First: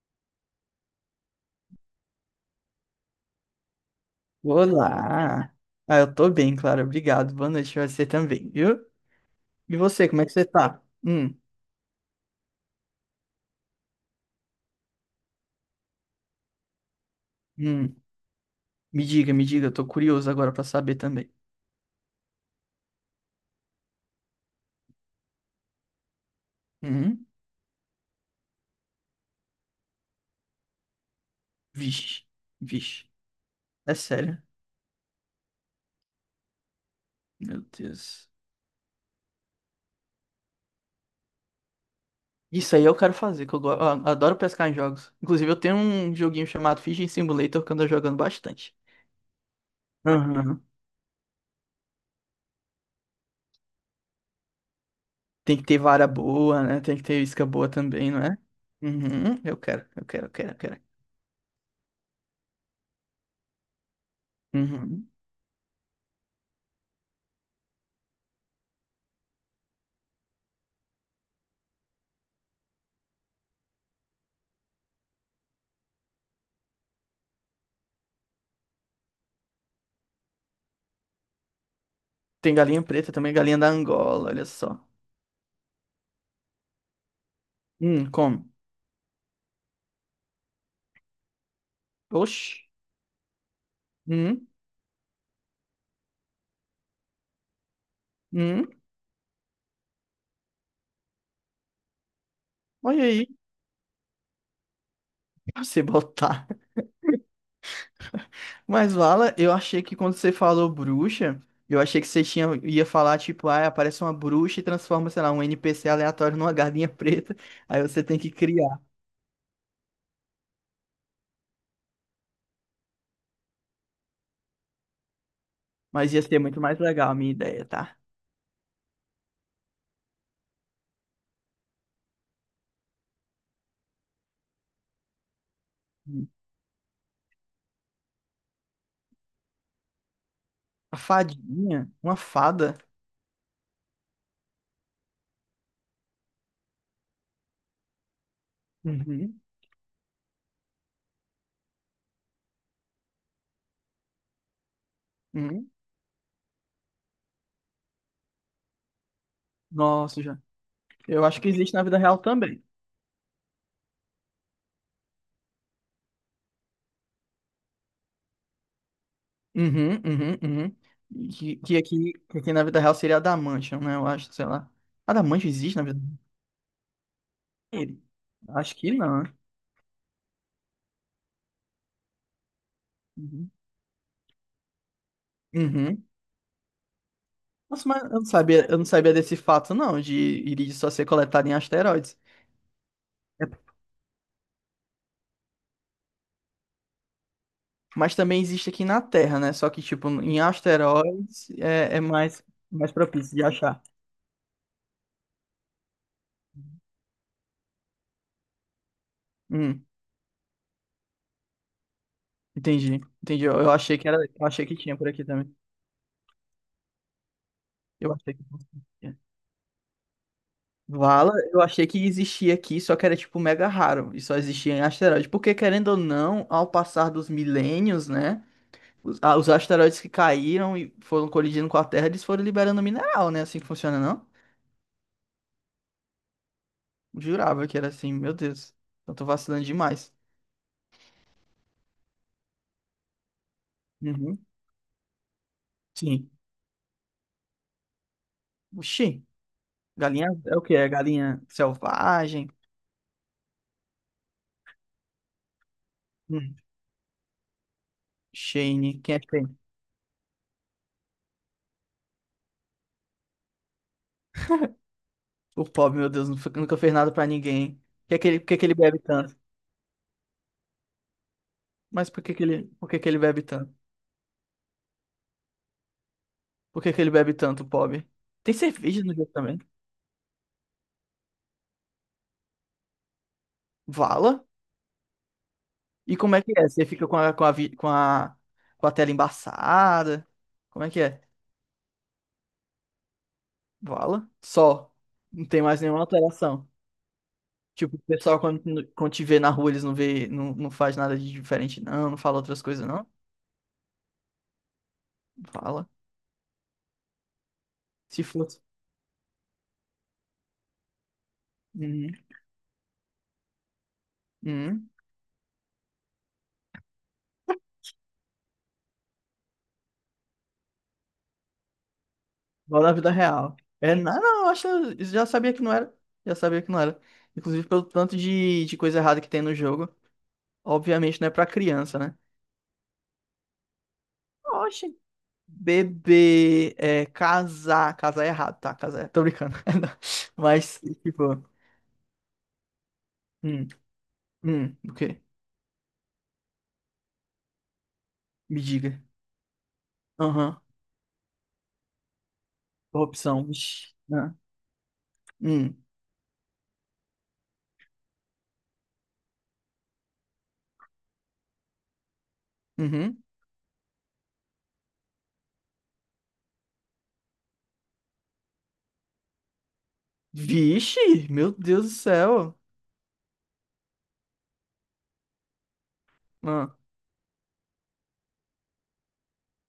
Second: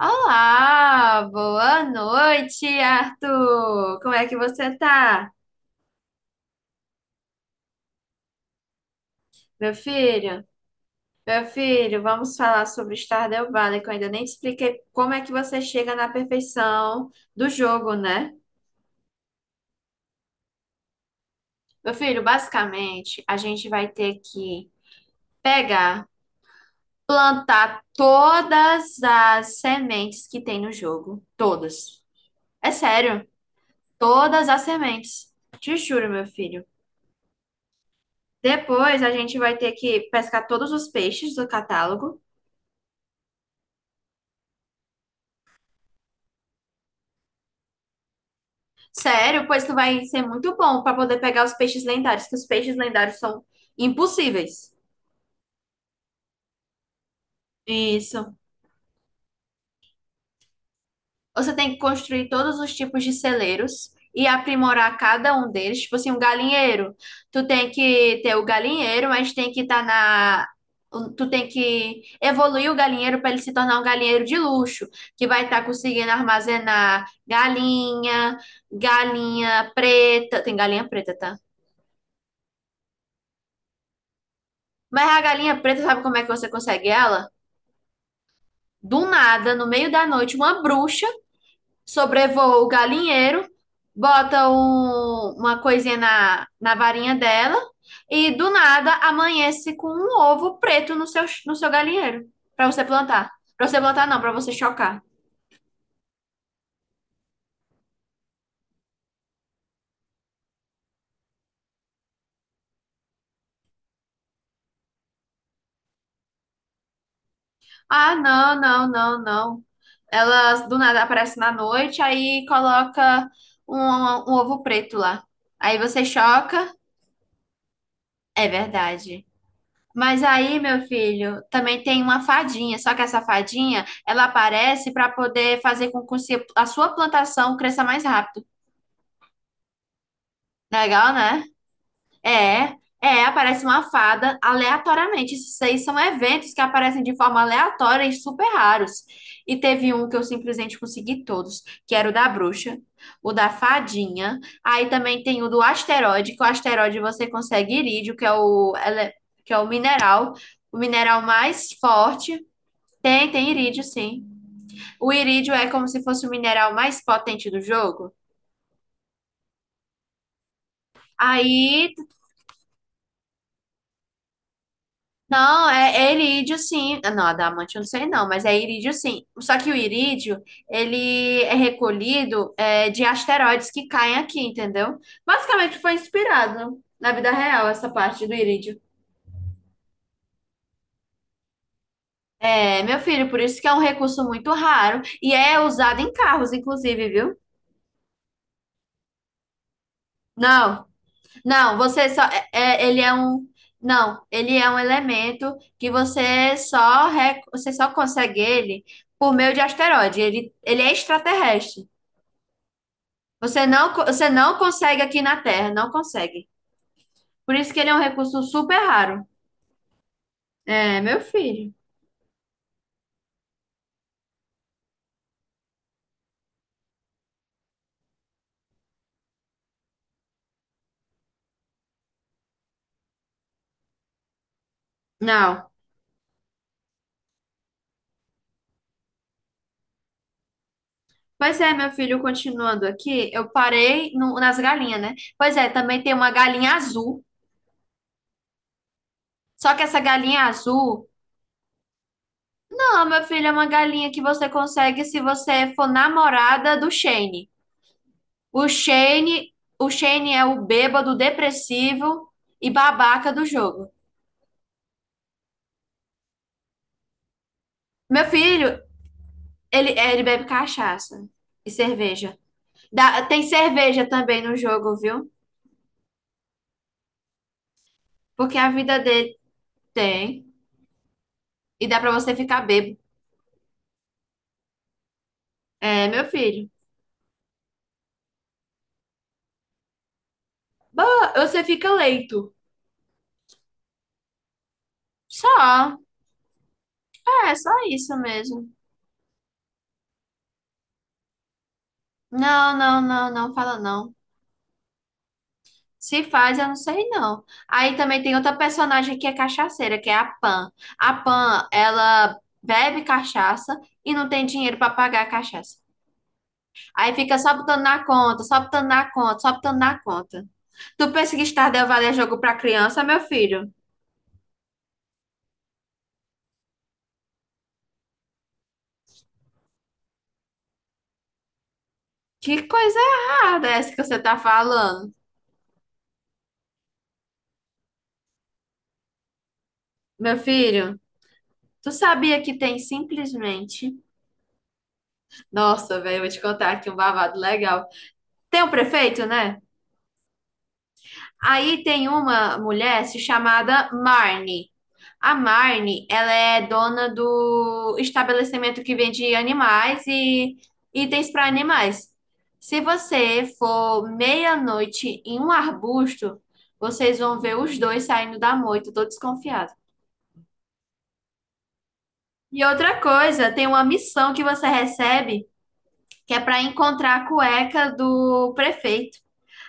Olá, boa noite, Arthur. Como é que você tá, Olá! Ah, eu tô bem, claro. Obrigado. Boa noite pra você também, viu? meu E você, como é que você filho? tá? Meu filho, vamos falar sobre o Stardew Valley, que eu ainda nem te expliquei como é que você chega na perfeição do jogo, hum. né? Me diga, me diga. Eu tô curioso agora pra saber também. Meu filho, basicamente, a gente vai ter que pegar, Hum? plantar todas as sementes que tem no jogo, todas. Vixe, É vixe. sério, É sério. todas as sementes. Te juro, meu filho. Meu Deus. Depois a gente vai ter que pescar todos os peixes do catálogo. Isso aí eu quero fazer, que eu, eu adoro pescar em jogos. Inclusive, eu tenho um joguinho chamado Fishing Simulator que eu ando jogando bastante. Sério, pois tu vai ser muito Aham. bom para poder pegar os peixes lendários, que os peixes lendários são impossíveis. Tem que ter vara boa, né? Tem que ter isca boa também, não Isso. é? Uhum. Eu quero, eu quero, eu quero, eu quero. Você tem que construir todos os tipos de celeiros e aprimorar Uhum. cada um deles. Tipo assim, um galinheiro. Tu tem que ter o galinheiro, mas tem que estar na. Tu tem que evoluir o galinheiro para ele se tornar um galinheiro de luxo, que vai estar conseguindo armazenar galinha, galinha preta. Tem galinha preta, tá? Tem galinha preta também, galinha da Angola, olha só. Mas a galinha preta, sabe como é que você consegue ela? Come. Do nada, no meio da noite, uma bruxa sobrevoa o Oxi. galinheiro, bota Hum, uma coisinha na varinha dela e do hum. nada amanhece com um ovo preto no seu galinheiro para você Olha aí, plantar. Para você plantar, não, para você chocar. pra você botar. Mas, Vala, eu achei que quando você falou bruxa, eu achei que você tinha, ia falar, tipo, ah, aparece uma bruxa e transforma, sei lá, um NPC aleatório numa galinha preta. Aí você Ah, tem que não, criar. não, não, não. Ela do nada aparece na noite, aí coloca um ovo preto lá. Aí você Mas ia ser muito choca. mais legal a minha ideia, tá? É verdade. Mas aí, meu filho, também tem uma fadinha, só que essa fadinha, ela aparece para poder fazer com que Hum. A sua plantação cresça mais rápido. A Legal, né? fadinha? Uma É, fada? é, aparece uma fada aleatoriamente. Isso aí são eventos que aparecem de forma aleatória e super raros. Uhum, E teve um que eu simplesmente consegui todos, que era o da bruxa, o da fadinha. Aí também tem o do uhum. asteroide, que o asteroide você consegue irídio, que é que é Nossa, já. o mineral Eu acho que mais existe na vida real forte. também. Tem, tem irídio, sim. O irídio é como se fosse o mineral mais potente do jogo. Uhum, uhum, uhum. E que, Aí, que aqui na vida real seria Adamantium, né? Eu acho, sei lá. Adamantium não, existe na é, vida é irídio, sim. Ah, não, adamante eu não real? sei não, mas é Acho irídio, que não. sim. Né? Só que o irídio, ele é recolhido é, de Uhum. asteroides que caem aqui, entendeu? Basicamente foi Uhum. inspirado na vida real Nossa, essa mas parte do eu irídio. não sabia desse fato, não, de irídio só ser coletado em asteroides. É, meu filho, por É, isso que é um recurso muito raro e é usado em carros, inclusive, viu? mas também existe aqui na Terra, né? Só que, tipo, em Não. asteroides Não, é você só. mais, mais Ele é propício de um. achar. Não, ele é um elemento que você só, você só consegue ele por meio de Hum, asteroide. Ele é extraterrestre. entendi, entendi. Você Eu não, achei que era, você eu não achei que tinha consegue por aqui aqui na também. Terra, não consegue. Por isso que ele é um Eu achei que recurso fosse. super raro. É, meu Vala, eu filho. achei que existia aqui, só que era tipo mega raro e só existia em asteroide. Porque querendo ou não, ao passar dos milênios, né? Os, ah, os asteroides que caíram e foram colidindo com a Terra, eles foram liberando mineral, né? Assim que funciona, não? Não. Jurava que era assim, meu Deus. Eu tô vacilando demais. Pois é, meu filho, continuando aqui, eu parei Uhum, nas galinhas, né? Pois é, também tem uma sim. galinha azul. Oxi, Só que essa galinha galinha é o que? É azul. galinha selvagem? Não, meu filho, é uma galinha que você consegue se você for Hum, namorada do Shane. O Shane, quem é Shane, Shane? o Shane é o bêbado depressivo e babaca do jogo. O pobre, meu Deus, nunca nunca fez nada pra ninguém. Por que Meu que ele, por que que ele filho, bebe tanto? ele, é, ele bebe cachaça e Mas por que cerveja. que ele, por que que ele Dá- bebe tem tanto? cerveja também no jogo, viu? Por que que ele bebe tanto, pobre? Tem Porque a vida cerveja no jogo dele também. tem. E dá pra você ficar bêbado. Vala? É, E meu como é que é? filho. Você fica com a, com a, com a, com a tela embaçada? Como é que é? Bah, você fica leito. Vala? Só. Não tem mais Só. nenhuma alteração. É, só Tipo, o isso pessoal mesmo. quando, quando te vê na rua, eles não vê, não, não faz nada de diferente, não, não fala outras Não, coisas, não, não. não, não fala não. Vala. Se faz, eu não sei não. Aí também Se tem outra fosse. personagem que é cachaceira, que é a Pan. A Pan, Uhum. ela bebe cachaça e não tem dinheiro para Uhum. pagar a cachaça. Aí fica só botando na conta, só botando na conta, só botando na conta. Tu pensa que Stardew Valley é jogo para Igual na criança, vida meu real. filho? É, não, não, eu acho, eu já sabia que não era. Já sabia que não era. Inclusive pelo tanto de coisa errada que tem no jogo. Obviamente não é pra criança, né? Que coisa errada essa que você tá Oxe. falando, Beber, é, casar. Casar é errado, tá? Casar é. Tô brincando. meu Mas, filho? tipo. Tu sabia que tem Hum, simplesmente... o quê? Nossa, velho, eu vou te contar aqui um babado legal. Me Tem um diga. prefeito, né? Aham. Aí tem uma mulher se Corrupção. chamada Vixe. Ah. Marnie. A Hum, Marnie, ela é dona do estabelecimento que vende animais e itens para animais. Se uhum. você for meia-noite em um arbusto, vocês vão ver os dois saindo da moita, tô desconfiado. Vixe, meu Deus do céu. E outra coisa, tem uma missão que você recebe, que é para Ah, encontrar a cueca do prefeito.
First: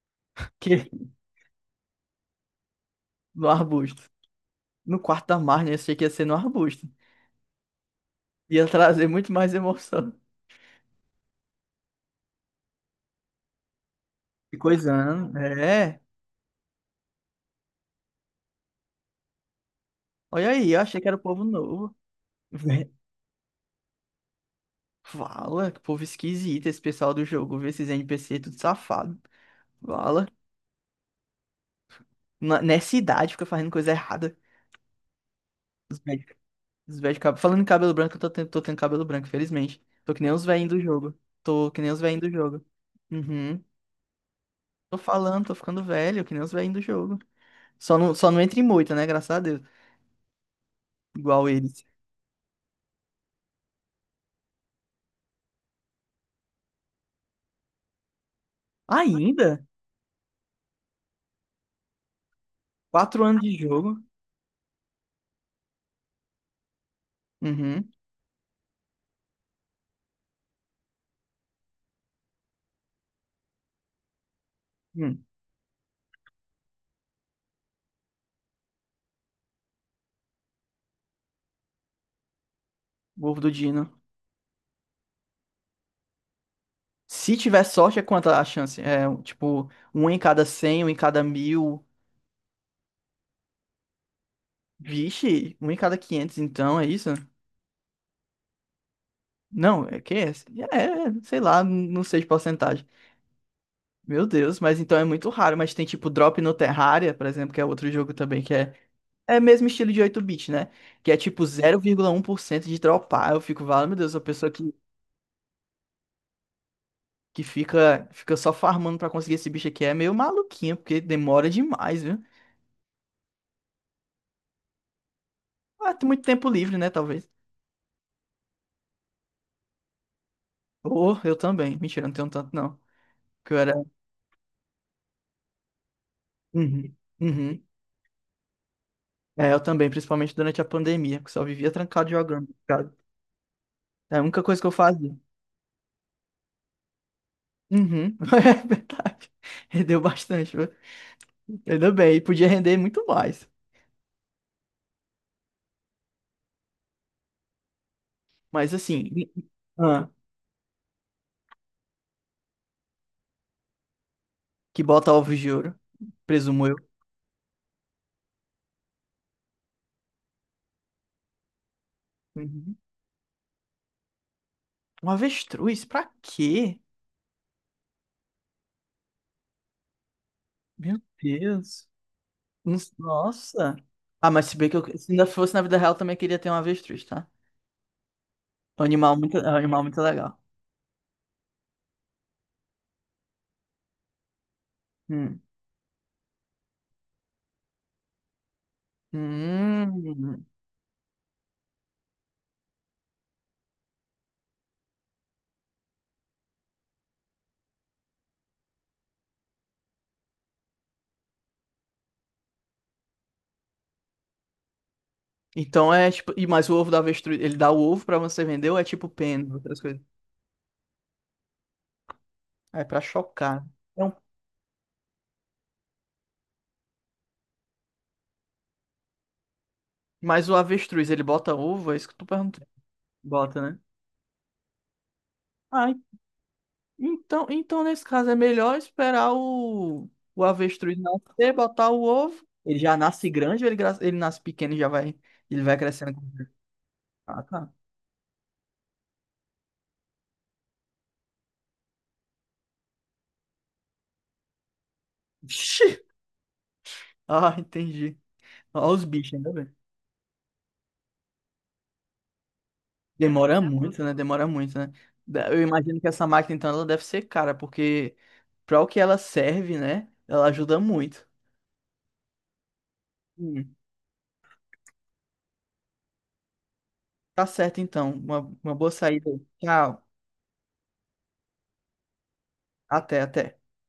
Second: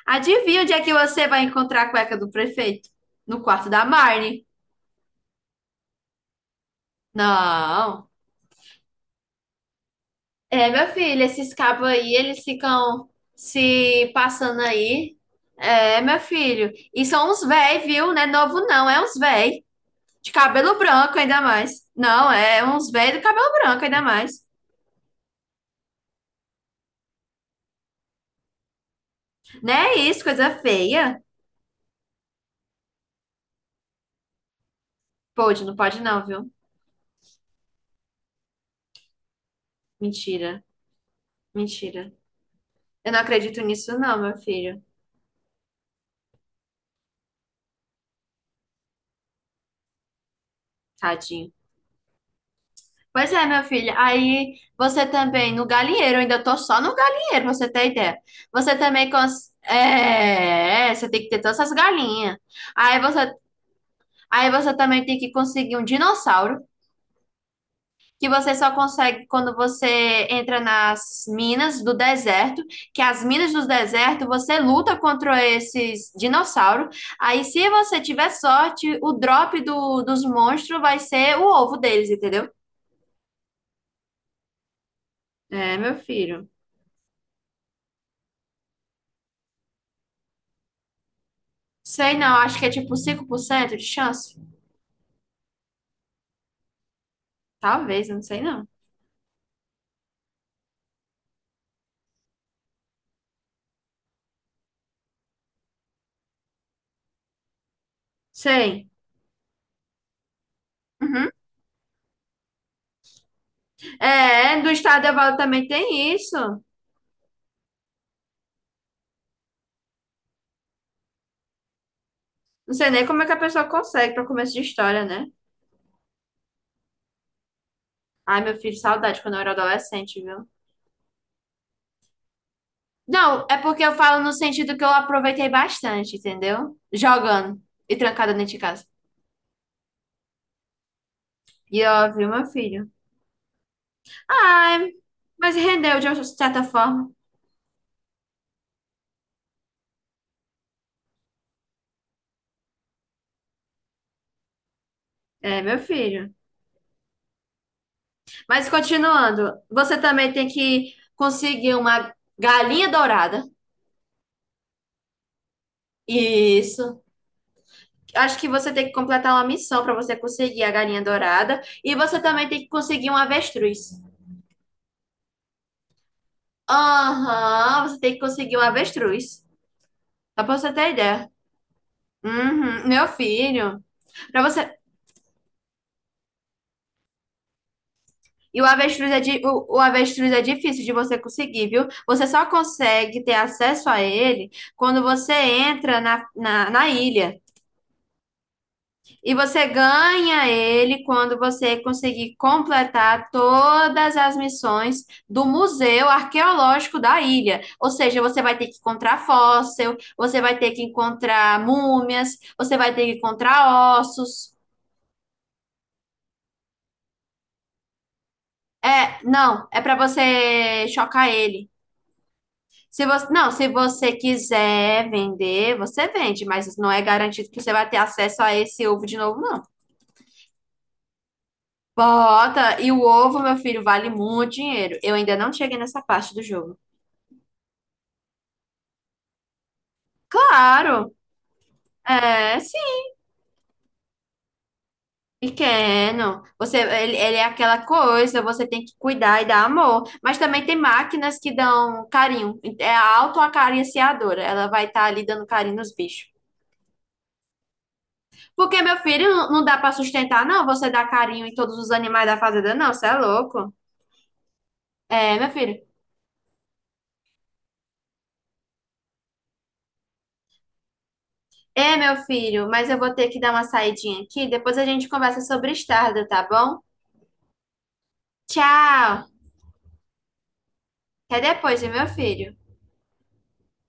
Adivinha onde é que? que você vai encontrar a cueca do prefeito? No No quarto da arbusto. Marnie. No quarto da Marne. Eu achei que ia ser no arbusto. Não. Ia trazer muito mais emoção. É, meu filho, esses cabos aí, eles ficam se Que passando coisa, aí. né? É, É. meu filho. E são uns véi, viu? Não é novo, não. É uns véi. De Olha aí, cabelo eu achei que era branco, o ainda povo mais. novo. Não, é Vé, uns véi do cabelo branco, ainda mais. fala, que povo esquisito esse pessoal do jogo. Vê esses NPC tudo safado. Não é isso, Fala. coisa feia. Nessa idade fica fazendo coisa errada. Os Pode não, velhos, viu? Falando em cabelo branco, eu tô tendo cabelo branco, felizmente. Tô que nem os Mentira. velhinhos do jogo. Tô que nem os Mentira. velhinhos do jogo. Eu não acredito Uhum. nisso, não, meu filho. Tô falando, tô ficando velho, que nem os velhinhos do jogo. Só não entra em moita, né? Graças a Deus. Igual Tadinho. eles. Pois é, minha filha. Aí você também, no galinheiro, eu ainda tô só no galinheiro, pra você ter ideia. Você também cons... Ainda? é, você tem que ter todas essas galinhas. Aí Quatro você, anos de jogo. aí você também tem que conseguir um dinossauro, Uhum. que você só consegue quando você entra nas minas do deserto, que as minas do deserto, você luta Hum. contra esses dinossauros. Aí se você tiver sorte, o drop dos monstros vai ser o ovo deles, entendeu? O ovo do Dino. É, meu filho. Se tiver sorte, é quanta a chance? É, tipo, 1 em cada 100, 1 em cada 1.000. Sei não, acho que é tipo 5% de chance. Vixe, 1 em cada 500 então, é isso? Talvez, não sei não. Não, é que é, é, sei lá, não sei de porcentagem. Meu Deus, mas então é muito raro, mas tem tipo Drop no Terraria, por exemplo, que é outro jogo também que é Sei. é mesmo estilo de 8 bit, né? Que é Uhum. tipo 0,1% de dropar. Eu fico, vale, meu Deus, a pessoa É, do estado Evaldo também tem isso. que fica só farmando pra conseguir esse bicho aqui é meio maluquinha, porque demora demais, viu? Não sei nem como é que a pessoa consegue para começo de história, né? Ah, tem muito tempo livre, né, talvez. Ai, meu filho, saudade quando eu era adolescente, viu? Ou eu também. Mentira, eu não tenho tanto não, Não, porque é eu era porque eu falo no sentido que eu aproveitei bastante, entendeu? uhum, Jogando uhum. e trancada dentro de casa. É, eu também, principalmente durante a pandemia, que só vivia E trancado ó, viu, meu jogando. filho? É a única coisa que eu Ai, fazia. mas rendeu de uma certa forma. Uhum. É verdade. Rendeu bastante, viu? Ainda bem. E podia render muito mais. É, meu filho. Mas Mas assim, continuando, você ah, também tem que conseguir uma galinha dourada. que bota ovos de ouro, presumo eu. Isso. Acho que você tem que completar uma missão para você conseguir a galinha dourada. E você também tem que Uhum. conseguir um avestruz. Um avestruz? Pra quê? Aham, você tem que conseguir um avestruz. Só pra você ter Meu ideia. Deus. Uhum, meu Nossa. filho. Ah, Pra mas se bem você. que eu, se ainda fosse na vida real, eu também queria ter um avestruz, tá? E o É um avestruz animal é muito, é um o animal muito avestruz legal. é difícil de você conseguir, viu? Você só consegue ter acesso a ele quando você Hum. entra na ilha. E você Hum. ganha ele quando você conseguir completar todas as missões do Museu Arqueológico da ilha. Ou seja, você vai ter que encontrar fóssil, você vai ter que encontrar múmias, você vai ter que encontrar ossos. Então é tipo. E mais o ovo da avestruz. Ele dá o ovo pra você vender ou é tipo É, pena, não, é outras para coisas? você chocar ele. Ah, é pra Se você, não, chocar. se É um você quiser vender, você vende, mas não é garantido que você vai ter acesso a esse ovo de novo, não. mas o avestruz, ele bota ovo? É isso que tu perguntou. Bota, e o ovo, meu Bota, né? filho, vale muito dinheiro. Eu ainda não cheguei Ah, nessa parte do jogo. então, então nesse caso é melhor esperar o avestruz Claro, nascer, botar o ovo. é, sim, Ele já nasce grande ou ele, ele nasce pequeno e já vai. Ele vai crescendo. pequeno. Você, ele é Ah, tá. aquela coisa, você tem que cuidar e dar amor. Mas também tem máquinas que dão carinho. É a autoacariciadora, ela vai estar ali dando carinho Vixe! nos bichos. Ah, entendi. Porque, Olha meu os filho, bichos, não ainda não bem. dá para sustentar, não, você dá carinho em todos os animais da fazenda, não, você é Demora louco. muito, né? Demora muito, né? É, meu Eu filho. imagino que essa máquina, então, ela deve ser cara, porque para o que ela serve, né? Ela ajuda muito. É, meu filho, mas eu vou ter que dar uma Hum. saidinha aqui, depois a gente conversa sobre estarda, tá bom? Tá certo, então. Uma boa Tchau. saída. Aí. Tchau. Até depois, viu, meu filho. Até, até.